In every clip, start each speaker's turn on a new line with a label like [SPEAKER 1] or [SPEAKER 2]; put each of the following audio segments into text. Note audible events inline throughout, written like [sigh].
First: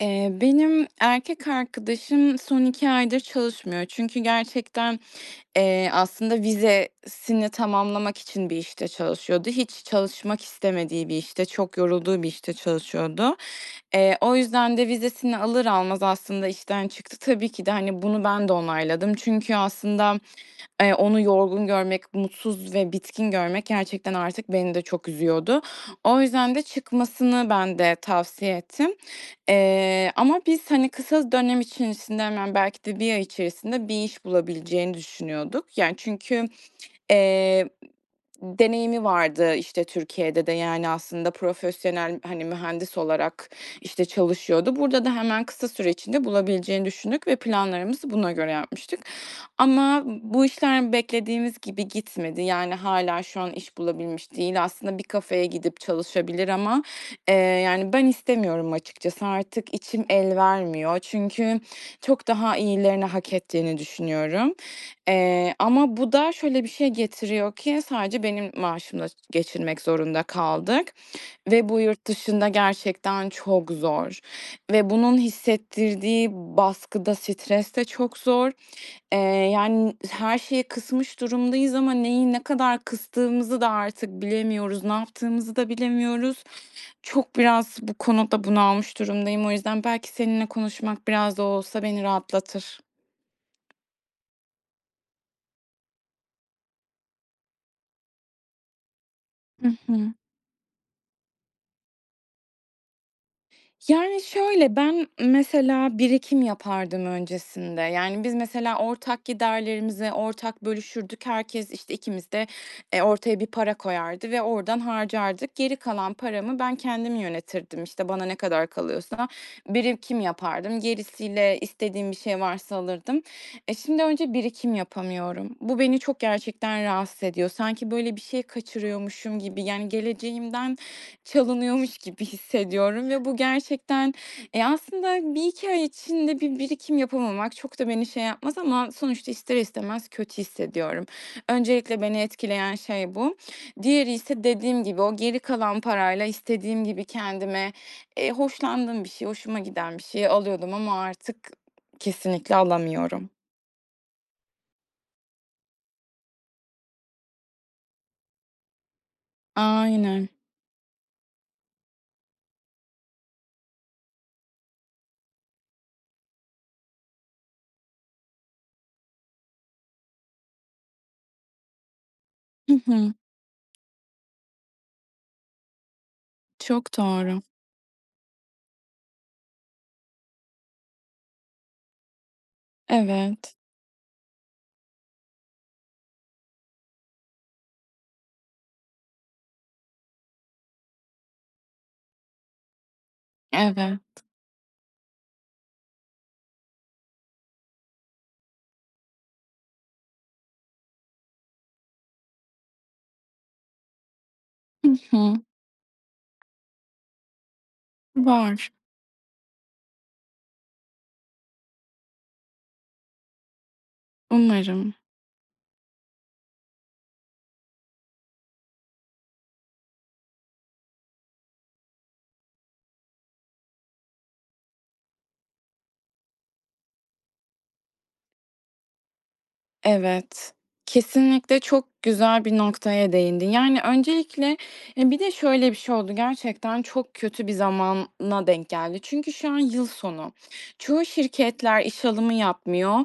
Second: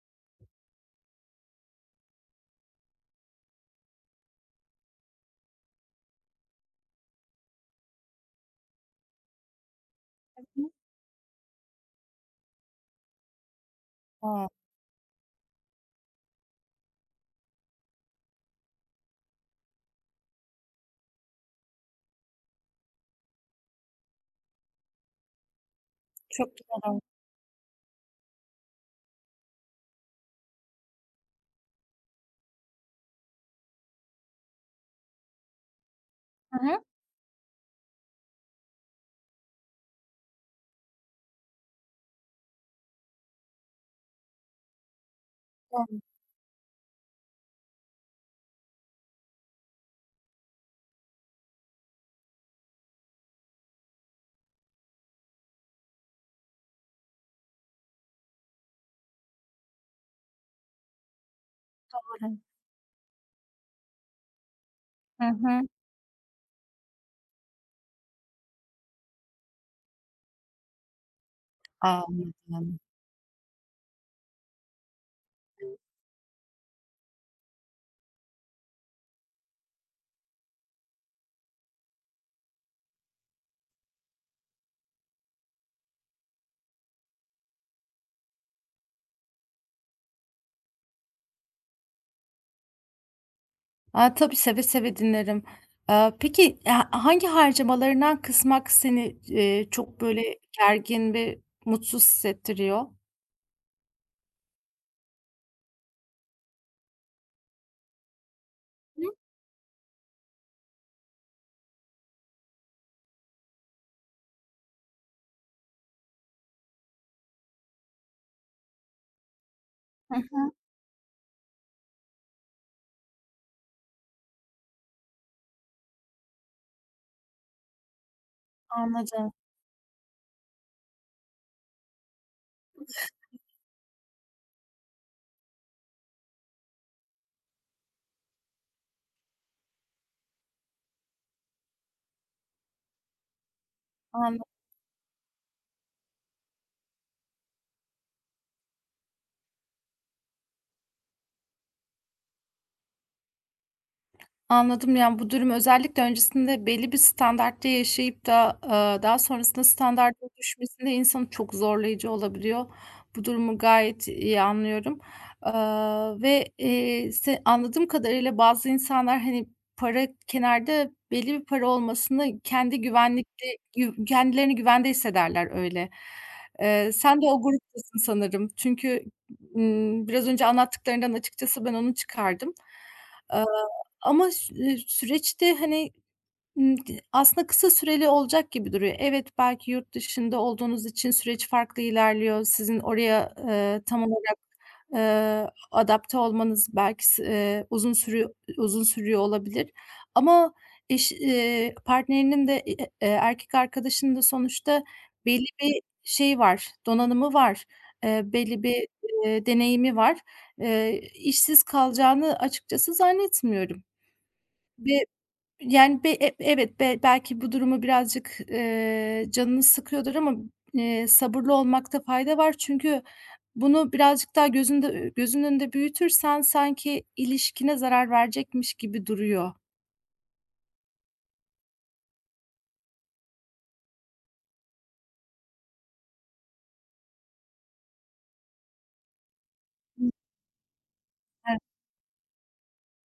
[SPEAKER 1] Eee, benim erkek arkadaşım son 2 aydır çalışmıyor çünkü gerçekten, eee, aslında vizesini tamamlamak için bir işte çalışıyordu. Hiç çalışmak
[SPEAKER 2] [unintelligible]
[SPEAKER 1] istemediği bir işte, çok yorulduğu bir işte çalışıyordu. Eee, o
[SPEAKER 2] A!
[SPEAKER 1] yüzden de vizesini alır almaz aslında işten çıktı. Tabii ki de, hani, bunu ben de onayladım çünkü aslında, eee, onu yorgun görmek, mutsuz ve bitkin görmek gerçekten artık beni de çok üzüyordu. O
[SPEAKER 2] Çok
[SPEAKER 1] yüzden de
[SPEAKER 2] doğal.
[SPEAKER 1] çıkmasını ben de tavsiye ettim. Eee, ama biz, hani, kısa dönem içerisinde hemen belki de 1 ay içerisinde bir iş bulabileceğini düşünüyorduk. Yani, çünkü,
[SPEAKER 2] Hı hı.
[SPEAKER 1] eee, deneyimi vardı, işte, Türkiye'de de, yani, aslında profesyonel, hani, mühendis olarak, işte, çalışıyordu. Burada da hemen kısa süre
[SPEAKER 2] [unintelligible]
[SPEAKER 1] içinde bulabileceğini düşündük ve planlarımızı buna göre yapmıştık. Ama bu işler beklediğimiz gibi gitmedi, yani, hâlâ şu an iş bulabilmiş değil. Aslında bir kafeye gidip çalışabilir ama, eee, yani, ben istemiyorum açıkçası. Artık içim el vermiyor çünkü çok
[SPEAKER 2] Doğru.
[SPEAKER 1] daha iyilerini hak ettiğini düşünüyorum.
[SPEAKER 2] Hı
[SPEAKER 1] Eee,
[SPEAKER 2] hı.
[SPEAKER 1] ama bu da şöyle bir şey getiriyor ki sadece benim maaşımla geçinmek zorunda kaldık ve bu yurt dışında
[SPEAKER 2] Anladım.
[SPEAKER 1] gerçekten çok zor ve bunun hissettirdiği baskı da stres de çok zor. Eee, yani, her şeyi kısmış durumdayız ama neyi ne kadar kıstığımızı da artık bilemiyoruz, ne yaptığımızı da bilemiyoruz. Çok biraz bu konuda bunalmış durumdayım. O yüzden belki seninle konuşmak biraz da olsa beni rahatlatır.
[SPEAKER 2] A, tabii, seve seve dinlerim. Aaa, peki, e ha hangi harcamalarından kısmak seni c
[SPEAKER 1] Hı
[SPEAKER 2] eee, çok,
[SPEAKER 1] hı.
[SPEAKER 2] böyle, gergin ve mutsuz hissettiriyor?
[SPEAKER 1] Yani, şöyle, ben mesela birikim yapardım öncesinde. Yani, biz mesela
[SPEAKER 2] [unintelligible]
[SPEAKER 1] ortak giderlerimizi ortak bölüşürdük. Herkes işte, ikimiz de, eee, ortaya bir para koyardı ve oradan harcardık. Geri kalan paramı ben kendim yönetirdim, işte, bana ne kadar kalıyorsa
[SPEAKER 2] Hı
[SPEAKER 1] birikim
[SPEAKER 2] hı.
[SPEAKER 1] yapardım, gerisiyle istediğim bir şey varsa alırdım. E, şimdi önce birikim yapamıyorum. Bu beni çok gerçekten rahatsız ediyor. Sanki, böyle, bir şey
[SPEAKER 2] Anladım.
[SPEAKER 1] kaçırıyormuşum gibi, yani, geleceğimden çalınıyormuş gibi hissediyorum ve bu gerçekten Eee, aslında 1-2 ay içinde bir birikim yapamamak çok da beni şey yapmaz ama sonuçta ister istemez kötü hissediyorum. Öncelikle beni etkileyen şey bu. Diğeri ise
[SPEAKER 2] Anla
[SPEAKER 1] dediğim gibi, o geri kalan parayla istediğim gibi kendime, eee, hoşlandığım bir şey, hoşuma giden bir şey alıyordum. Ama artık kesinlikle alamıyorum.
[SPEAKER 2] Anladım, yani, bu durum özellikle öncesinde belli bir standartta yaşayıp da, aaa, daha sonrasında
[SPEAKER 1] Aynen.
[SPEAKER 2] standardın düşmesinde insanı çok zorlayıcı olabiliyor. Bu durumu gayet iyi anlıyorum. Aaa, ve, eee, se anladığım kadarıyla bazı insanlar, hani, para kenarda belli bir para olmasını
[SPEAKER 1] Hı
[SPEAKER 2] kendi
[SPEAKER 1] hı.
[SPEAKER 2] güvenlikli yuv kendilerini güvende hissederler öyle. Eee,
[SPEAKER 1] Çok
[SPEAKER 2] sen de
[SPEAKER 1] doğru.
[SPEAKER 2] o gruptasın sanırım çünkü, ımm, biraz önce anlattıklarından açıkçası ben onu çıkardım. Aaa,
[SPEAKER 1] Evet.
[SPEAKER 2] ama ş eee, süreçte, hani, ımm, aslında kısa süreli olacak gibi duruyor. Evet, belki yurt dışında olduğunuz için süreç farklı ilerliyor. Sizin oraya, eee, tam
[SPEAKER 1] Evet.
[SPEAKER 2] olarak, eee, adapte olmanız belki s eee, uzun sürüyor uzun sürüyor olabilir ama eşi eee, partnerinin de i e eee, erkek arkadaşının da sonuçta
[SPEAKER 1] Hı hı.
[SPEAKER 2] belli bir şeyi var donanımı var, eee, belli
[SPEAKER 1] Var.
[SPEAKER 2] bir, eee, deneyimi var. Eee, işsiz kalacağını açıkçası zannetmiyorum.
[SPEAKER 1] Umarım.
[SPEAKER 2] Ve, yani, b e evet, be belki bu durumu birazcık, eee, canını sıkıyordur ama, eee, sabırlı olmakta fayda var çünkü bunu birazcık daha gözünde ü gözünün önünde büyütürsen sanki ilişkine zarar verecekmiş gibi duruyor.
[SPEAKER 1] Evet. Kesinlikle çok güzel bir noktaya değindin. Yani, öncelikle Eee, bir de şöyle bir şey oldu. Gerçekten çok kötü bir zamana denk geldi çünkü şu an yıl
[SPEAKER 2] [unintelligible]
[SPEAKER 1] sonu. Çoğu
[SPEAKER 2] Evet.
[SPEAKER 1] şirketler iş alımı yapmıyor,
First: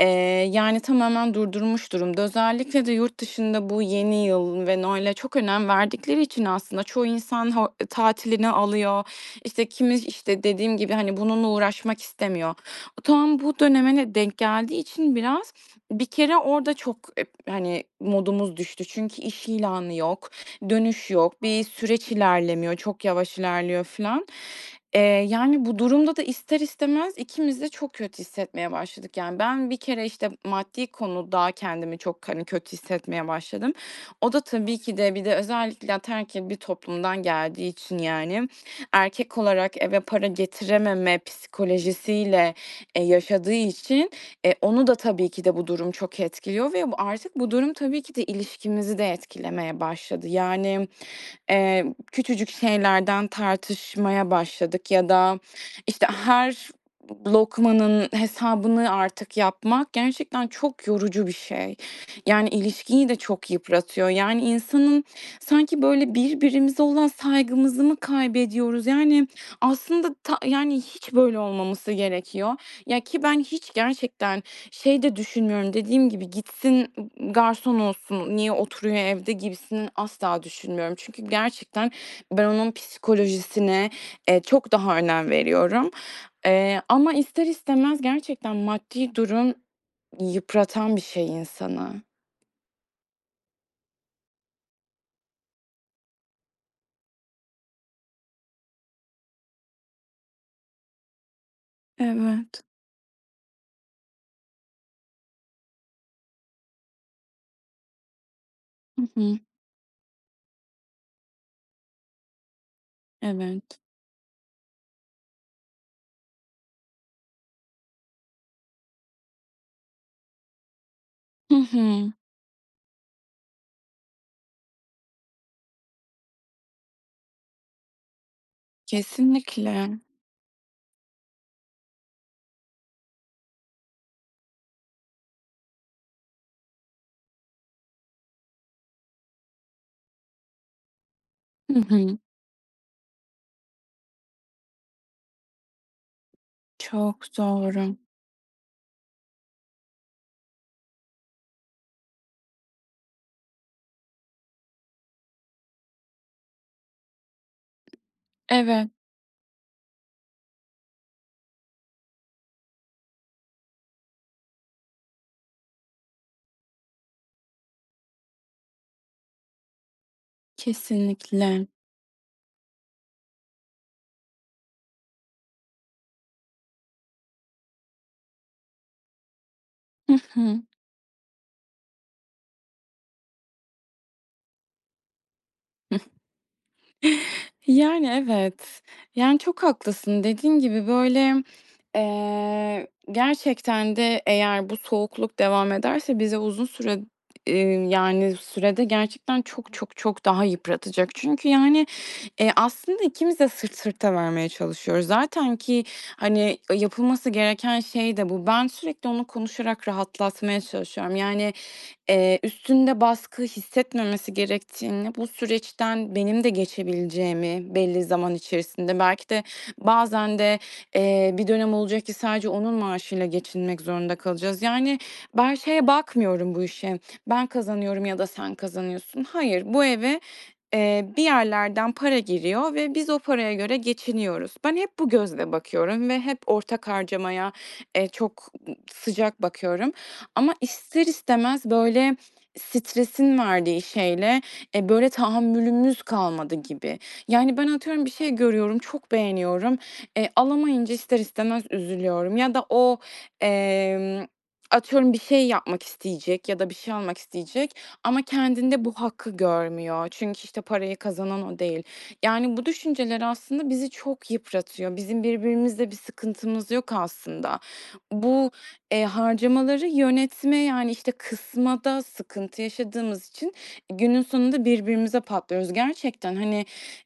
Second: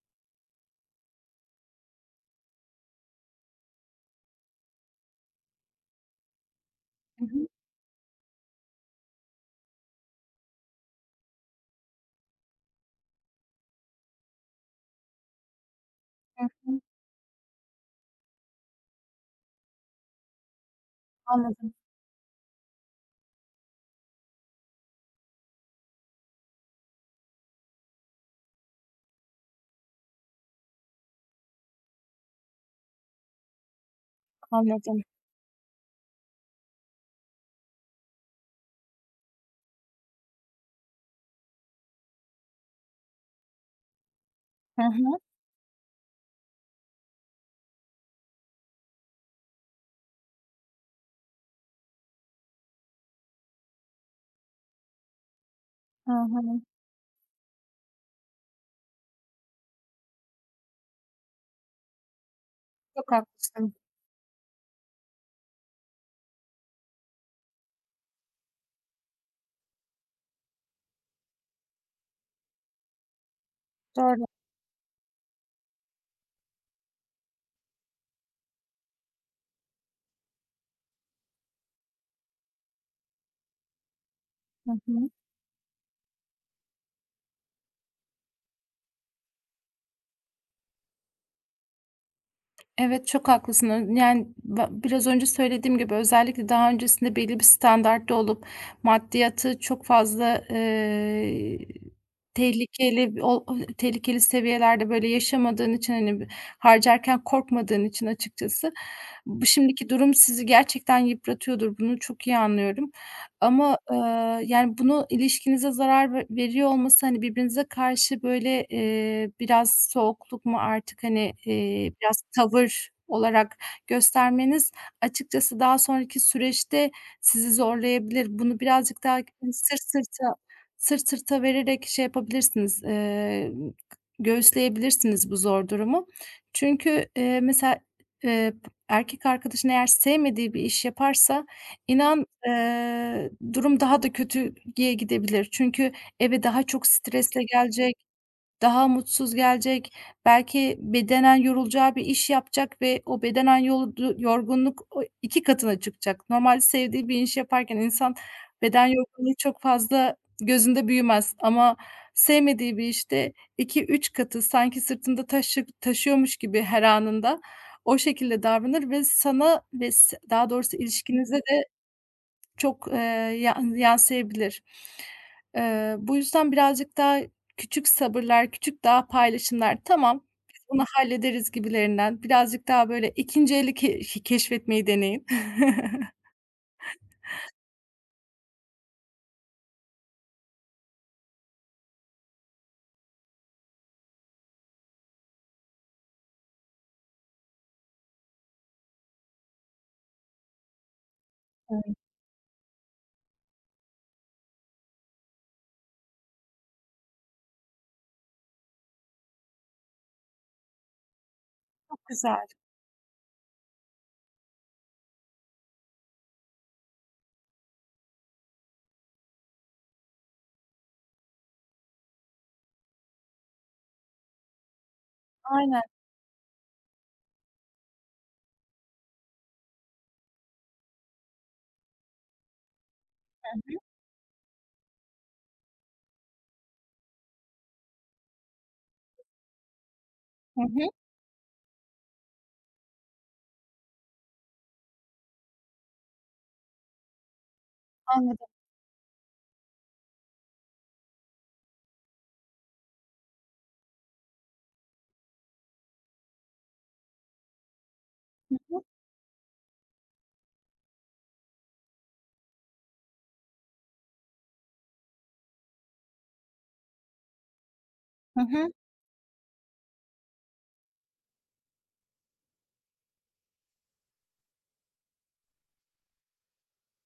[SPEAKER 1] eee, yani, tamamen durdurmuş durumda. Özellikle de yurt dışında bu yeni yıl ve Noel’e çok önem verdikleri için aslında çoğu
[SPEAKER 2] Hı hı.
[SPEAKER 1] insan ho tatilini alıyor, işte, kimi, işte, dediğim gibi, hani, bununla uğraşmak istemiyor. Bu tam bu döneme de denk geldiği için biraz, bir kere
[SPEAKER 2] Hı
[SPEAKER 1] orada
[SPEAKER 2] hı.
[SPEAKER 1] çok ep hani, modumuz düştü çünkü iş ilanı yok, dönüş yok, bir
[SPEAKER 2] Anladım.
[SPEAKER 1] süreç ilerlemiyor, çok yavaş ilerliyor, filan. Eee, yani bu durumda da ister istemez ikimiz de çok kötü hissetmeye başladık. Yani, ben bir kere, işte, maddi konuda kendimi çok, hani, kötü hissetmeye başladım. O da tabii ki
[SPEAKER 2] Anladım.
[SPEAKER 1] de bir de özellikle ataerkil bir toplumdan geldiği için, yani, erkek olarak eve para getirememe psikolojisiyle, eee, yaşadığı için, eee,
[SPEAKER 2] Hı
[SPEAKER 1] onu da
[SPEAKER 2] hı.
[SPEAKER 1] tabii ki de bu durum çok etkiliyor ve bu artık bu durum tabii ki de ilişkimizi de etkilemeye başladı. Yani, emm, küçücük şeylerden tartışmaya başladık ya da, işte,
[SPEAKER 2] Hı hı.
[SPEAKER 1] her lokmanın hesabını artık yapmak gerçekten çok yorucu bir şey. Yani, ilişkiyi
[SPEAKER 2] Çok
[SPEAKER 1] de çok
[SPEAKER 2] haklısın.
[SPEAKER 1] yıpratıyor. Yani, insanın sanki, böyle, birbirimize olan saygımızı mı kaybediyoruz? Yani, aslında ta yani, hiç böyle olmaması gerekiyor. Ya, ki ben hiç
[SPEAKER 2] Doğru.
[SPEAKER 1] gerçekten şey de düşünmüyorum, dediğim gibi, "Gitsin, ımm, garson olsun. Niye oturuyor evde?" gibisini asla düşünmüyorum. Çünkü gerçekten ben onun psikolojisine, eee, çok
[SPEAKER 2] Hı
[SPEAKER 1] daha
[SPEAKER 2] hı.
[SPEAKER 1] önem veriyorum. Eee, ama ister istemez gerçekten maddi durum yıpratan bir şey insanı.
[SPEAKER 2] Evet, çok haklısını yani, ba biraz önce söylediğim gibi, özellikle daha öncesinde belli bir standartta olup maddiyatı çok fazla eee,
[SPEAKER 1] Evet.
[SPEAKER 2] tehlikeli bir ol ay, tehlikeli seviyelerde, böyle, yaşamadığın için, hani, b harcarken korkmadığın için açıkçası,
[SPEAKER 1] Hı hı.
[SPEAKER 2] bu şimdiki durum sizi gerçekten yıpratıyordur. Bunu çok iyi anlıyorum
[SPEAKER 1] Evet.
[SPEAKER 2] ama, eee, yani, bunu ilişkinize zarar ve veriyor olması, hani, birbirinize karşı, böyle, eee, biraz soğukluk mu artık, hani,
[SPEAKER 1] Hı
[SPEAKER 2] eee,
[SPEAKER 1] hı.
[SPEAKER 2] biraz tavır olarak göstermeniz açıkçası daha sonraki süreçte sizi zorlayabilir. Bunu birazcık daha [unintelligible] sırt
[SPEAKER 1] Kesinlikle.
[SPEAKER 2] sırta sırt sırta vererek şey yapabilirsiniz, eee, göğüsleyebilirsiniz bu zor durumu çünkü, eee, mesela, eee, erkek arkadaşın eğer sevmediği bir iş yaparsa
[SPEAKER 1] Hı hı.
[SPEAKER 2] inan, eee, durum daha da kötüye gidebilir. Çünkü eve daha çok
[SPEAKER 1] Çok
[SPEAKER 2] stresle gelecek,
[SPEAKER 1] doğru.
[SPEAKER 2] daha mutsuz gelecek, belki bedenen yorulacağı bir iş yapacak ve o bedenen yoldu yorgunluk oy 2 katına çıkacak. Normal sevdiği bir iş yaparken insan beden
[SPEAKER 1] Evet.
[SPEAKER 2] yorgunluğu çok fazla gözünde büyümez ama sevmediği bir işte 2-3 katı sanki sırtında taşı taşıyormuş gibi her anında, o şekilde davranır ve sana ve s daha doğrusu ilişkinize de
[SPEAKER 1] Kesinlikle.
[SPEAKER 2] çok, eee, yan yansıyabilir. Eee, bu yüzden birazcık daha küçük sabırlar, küçük daha paylaşımlar,
[SPEAKER 1] Hı
[SPEAKER 2] "Tamam, biz
[SPEAKER 1] hı.
[SPEAKER 2] bunu hallederiz." gibilerinden birazcık daha böyle 2'nci eli ke iii, keşfetmeyi deneyin.
[SPEAKER 1] [chuckles]
[SPEAKER 2] [chuckles]
[SPEAKER 1] Yani, evet. Yani, çok haklısın dediğin gibi, böyle, eee, gerçekten de eğer bu soğukluk devam ederse, bizi uzun süre eee, yani, sürede gerçekten çok çok çok daha yıpratacak. Çünkü, yani,
[SPEAKER 2] [unintelligible]
[SPEAKER 1] eee, aslında ikimiz de sırt sırta vermeye çalışıyoruz. Zaten ki, hani, e, yapılması gereken şey de bu. Ben sürekli onu konuşarak rahatlatmaya çalışıyorum. Yani,
[SPEAKER 2] Çok
[SPEAKER 1] eee,
[SPEAKER 2] güzel.
[SPEAKER 1] üstünde baskı hissetmemesi gerektiğini, bu süreçten benim de geçebileceğimi belli zaman içerisinde belki de bazen de, eee, bir dönem olacak ki sadece onun maaşıyla geçinmek zorunda kalacağız. Yani, ben
[SPEAKER 2] Aynen.
[SPEAKER 1] şeye bakmıyorum bu işe, ben kazanıyorum ya da sen kazanıyorsun. Hayır, bu eve, eee, bir yerlerden para giriyor ve biz o paraya
[SPEAKER 2] Hı hı.
[SPEAKER 1] göre geçiniyoruz. Ben hep bu gözle bakıyorum ve hep ortak harcamaya, eee, çok sıcak bakıyorum. Ama
[SPEAKER 2] Hı hı.
[SPEAKER 1] ister istemez, böyle, stresin verdiği şeyle, e, böyle, tahammülümüz kalmadı gibi. Yani, ben atıyorum, bir şey
[SPEAKER 2] Anladım.
[SPEAKER 1] görüyorum, çok beğeniyorum. E, alamayınca ister istemez üzülüyorum ya da o, emm, atıyorum, bir şey yapmak isteyecek ya da bir şey almak isteyecek ama
[SPEAKER 2] Hı hı.
[SPEAKER 1] kendinde bu hakkı görmüyor çünkü, işte, parayı kazanan o değil. Yani, bu düşünceler aslında bizi çok yıpratıyor. Bizim birbirimizle bir sıkıntımız yok aslında.
[SPEAKER 2] Hı
[SPEAKER 1] Bu,
[SPEAKER 2] hı.
[SPEAKER 1] eee, harcamaları yönetme, yani, işte, kısmada sıkıntı yaşadığımız için günün sonunda birbirimize patlıyoruz. Gerçekten, hani,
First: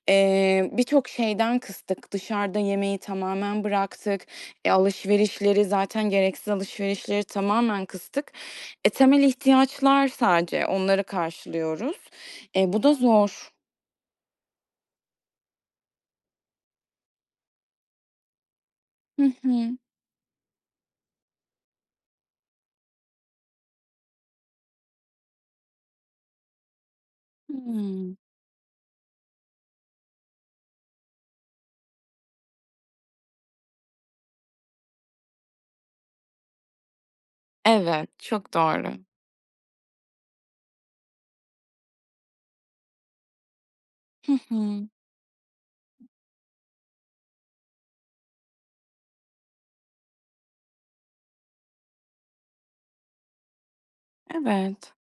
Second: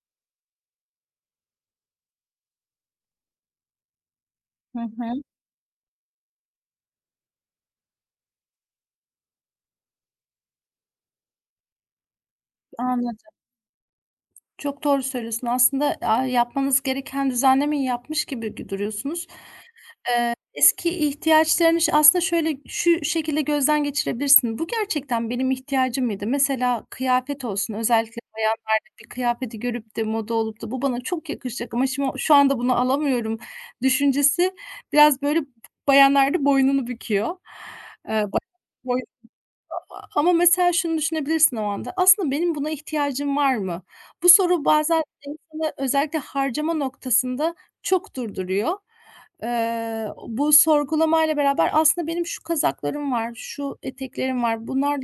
[SPEAKER 1] eee, birçok şeyden kıstık. Dışarıda yemeği tamamen bıraktık. E,
[SPEAKER 2] Hı hı.
[SPEAKER 1] alışverişleri zaten gereksiz alışverişleri tamamen kıstık. E, temel ihtiyaçlar sadece, onları karşılıyoruz. E, bu da
[SPEAKER 2] Anladım.
[SPEAKER 1] zor.
[SPEAKER 2] Çok doğru söylüyorsun, aslında. Aaa, yapmanız gereken düzenlemeyi yapmış gibi gö
[SPEAKER 1] Hı
[SPEAKER 2] duruyorsunuz. Eee,
[SPEAKER 1] hı.
[SPEAKER 2] eski ihtiyaçlarını ş aslında, şöyle şu şekilde gözden geçirebilirsin: "Bu gerçekten benim ihtiyacım mıydı?" Mesela, kıyafet olsun,
[SPEAKER 1] Hımm.
[SPEAKER 2] özellikle bayanlarda bir kıyafeti görüp de moda olup da, "Bu bana çok yakışacak ama şim o şu anda bunu alamıyorum." düşüncesi biraz, böyle, b bayanlarda boynunu büküyor.
[SPEAKER 1] Evet,
[SPEAKER 2] Eee,
[SPEAKER 1] çok doğru.
[SPEAKER 2] [unintelligible] ama, mesela, şunu düşünebilirsin o anda: "Aslında, benim buna ihtiyacım var mı?" Bu
[SPEAKER 1] Hı
[SPEAKER 2] soru
[SPEAKER 1] hı.
[SPEAKER 2] bazen insanı özellikle harcama noktasında çok durduruyor. Eee, bu sorgulamayla beraber, "Aslında, benim şu kazaklarım var, şu eteklerim var,
[SPEAKER 1] Evet.
[SPEAKER 2] bunlarla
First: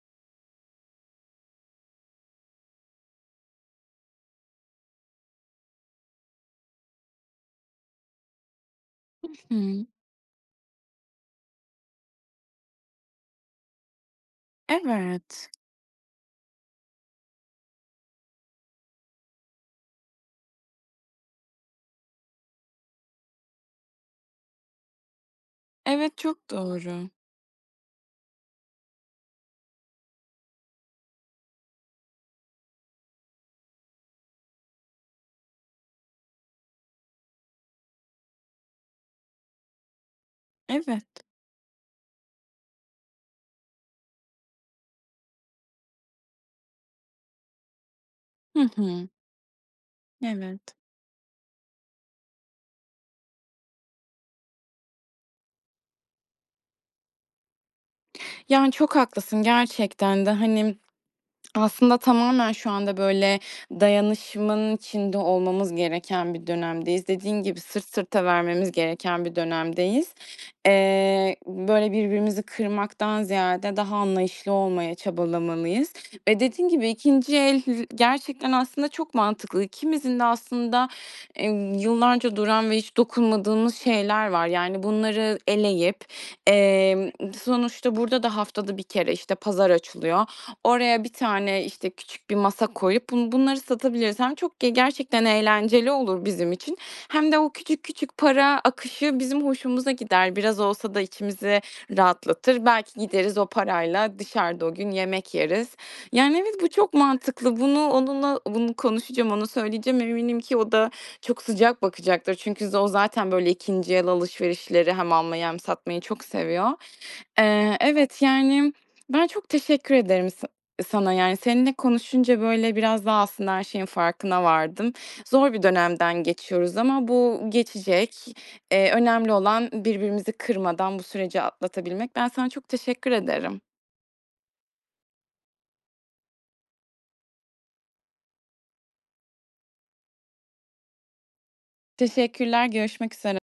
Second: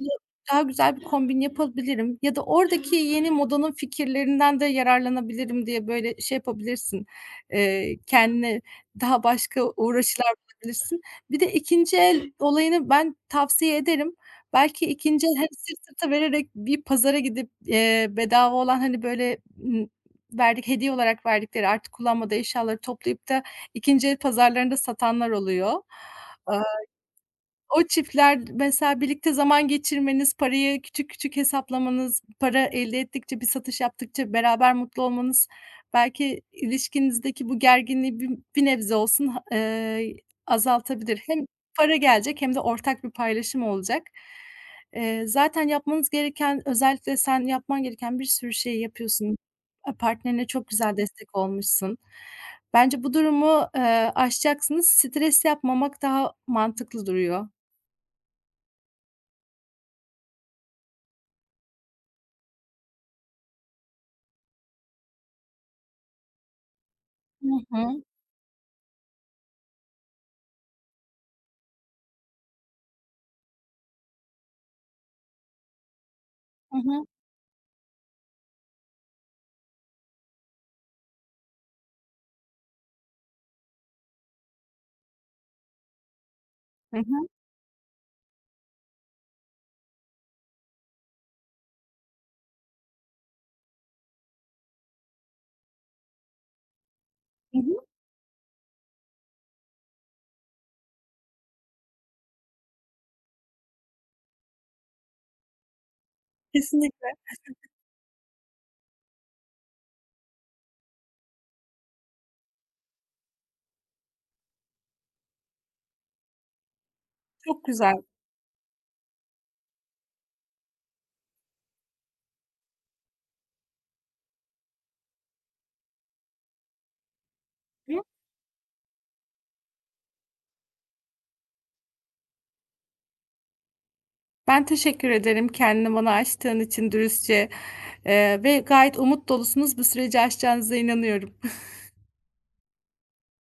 [SPEAKER 2] daha güzel bir kombin yapabilirim ya da oradaki yeni modanın fikirlerinden de yararlanabilirim." diye, böyle, şey yapabilirsin, eee, kendine daha
[SPEAKER 1] Hı
[SPEAKER 2] başka
[SPEAKER 1] hı.
[SPEAKER 2] uğraşılar bulabilirsin. Bir de 2'nci el olayını ben tavsiye ederim. Belki 2'nci el hem
[SPEAKER 1] Evet.
[SPEAKER 2] sırt sırta vererek bir pazara gidip, eee, bedava olan, hani, böyle, ımm, verdik hediye olarak verdikleri, artık kullanmadığı eşyaları toplayıp da 2'nci el pazarlarında satanlar oluyor.
[SPEAKER 1] Evet, çok
[SPEAKER 2] Aaa,
[SPEAKER 1] doğru.
[SPEAKER 2] o çiftler, mesela, birlikte zaman geçirmeniz, parayı küçük küçük hesaplamanız, para elde ettikçe, bir satış yaptıkça beraber mutlu olmanız belki ilişkinizdeki bu gerginliği bir bir nebze olsun ha eee, y azaltabilir.
[SPEAKER 1] Evet.
[SPEAKER 2] Hem para gelecek hem de ortak bir paylaşım olacak. Eee, zaten yapmanız gereken özellikle sen yapman gereken bir sürü
[SPEAKER 1] Hı
[SPEAKER 2] şeyi
[SPEAKER 1] hı.
[SPEAKER 2] yapıyorsun. Aaa, partnerine çok
[SPEAKER 1] Evet.
[SPEAKER 2] güzel destek olmuşsun. Bence bu durumu, eee, aşacaksınız, stres yapmamak daha mantıklı duruyor.
[SPEAKER 1] Yani, çok haklısın. Gerçekten de, hani [smacks lips] aslında tamamen şu anda, böyle, dayanışmanın içinde olmamız gereken bir dönemdeyiz. Dediğin
[SPEAKER 2] Hı
[SPEAKER 1] gibi "Sırt
[SPEAKER 2] hı.
[SPEAKER 1] sırta vermemiz gereken bir dönemdeyiz." Eee, böyle, birbirimizi kırmaktan ziyade daha anlayışlı olmaya çabalamalıyız eee, dediğin
[SPEAKER 2] Hı
[SPEAKER 1] gibi
[SPEAKER 2] hı.
[SPEAKER 1] 2'nci el l gerçekten aslında çok mantıklı. İkimizin de aslında, eee, yıllarca duran ve hiç dokunmadığımız şeyler var. Yani, bunları eleyip,
[SPEAKER 2] Hı
[SPEAKER 1] emm,
[SPEAKER 2] hı.
[SPEAKER 1] sonuçta burada da haftada 1 kere, işte, pazar açılıyor. Oraya bir tane, işte, küçük bir masa koyup bun bunları satabiliriz. Hem çok ge gerçekten eğlenceli olur bizim için hem de o
[SPEAKER 2] Hı
[SPEAKER 1] küçük
[SPEAKER 2] hı.
[SPEAKER 1] küçük para akışı bizim hoşumuza gider. Biraz olsa da içimize rahatlatır. Belki gideriz o parayla dışarıda o gün yemek yeriz. Yani, evet, bu çok
[SPEAKER 2] Kesinlikle.
[SPEAKER 1] mantıklı. Bunu onunla bunu konuşacağım, ona söyleyeceğim. Eminim ki o da çok sıcak bakacaktır. Çünkü z o zaten, böyle, 2'nci el alışverişleri hem almayı hem satmayı çok seviyor.
[SPEAKER 2] Çok
[SPEAKER 1] Eee,
[SPEAKER 2] güzel.
[SPEAKER 1] evet, yani, ben çok teşekkür ederim sa sana, yani. Seninle konuşunca, böyle, biraz daha aslında her şeyin farkına vardım. Zor bir dönemden geçiyoruz ama bu
[SPEAKER 2] [unintelligible]
[SPEAKER 1] geçecek. Eee, önemli olan birbirimizi kırmadan bu süreci atlatabilmek. Ben sana çok teşekkür ederim.
[SPEAKER 2] Ben teşekkür ederim, kendini bana açtığın için dürüstçe. Eee, ve gayet umut dolusunuz. Bu süreci aşacağınıza inanıyorum. [giggles]
[SPEAKER 1] Teşekkürler. Görüşmek üzere.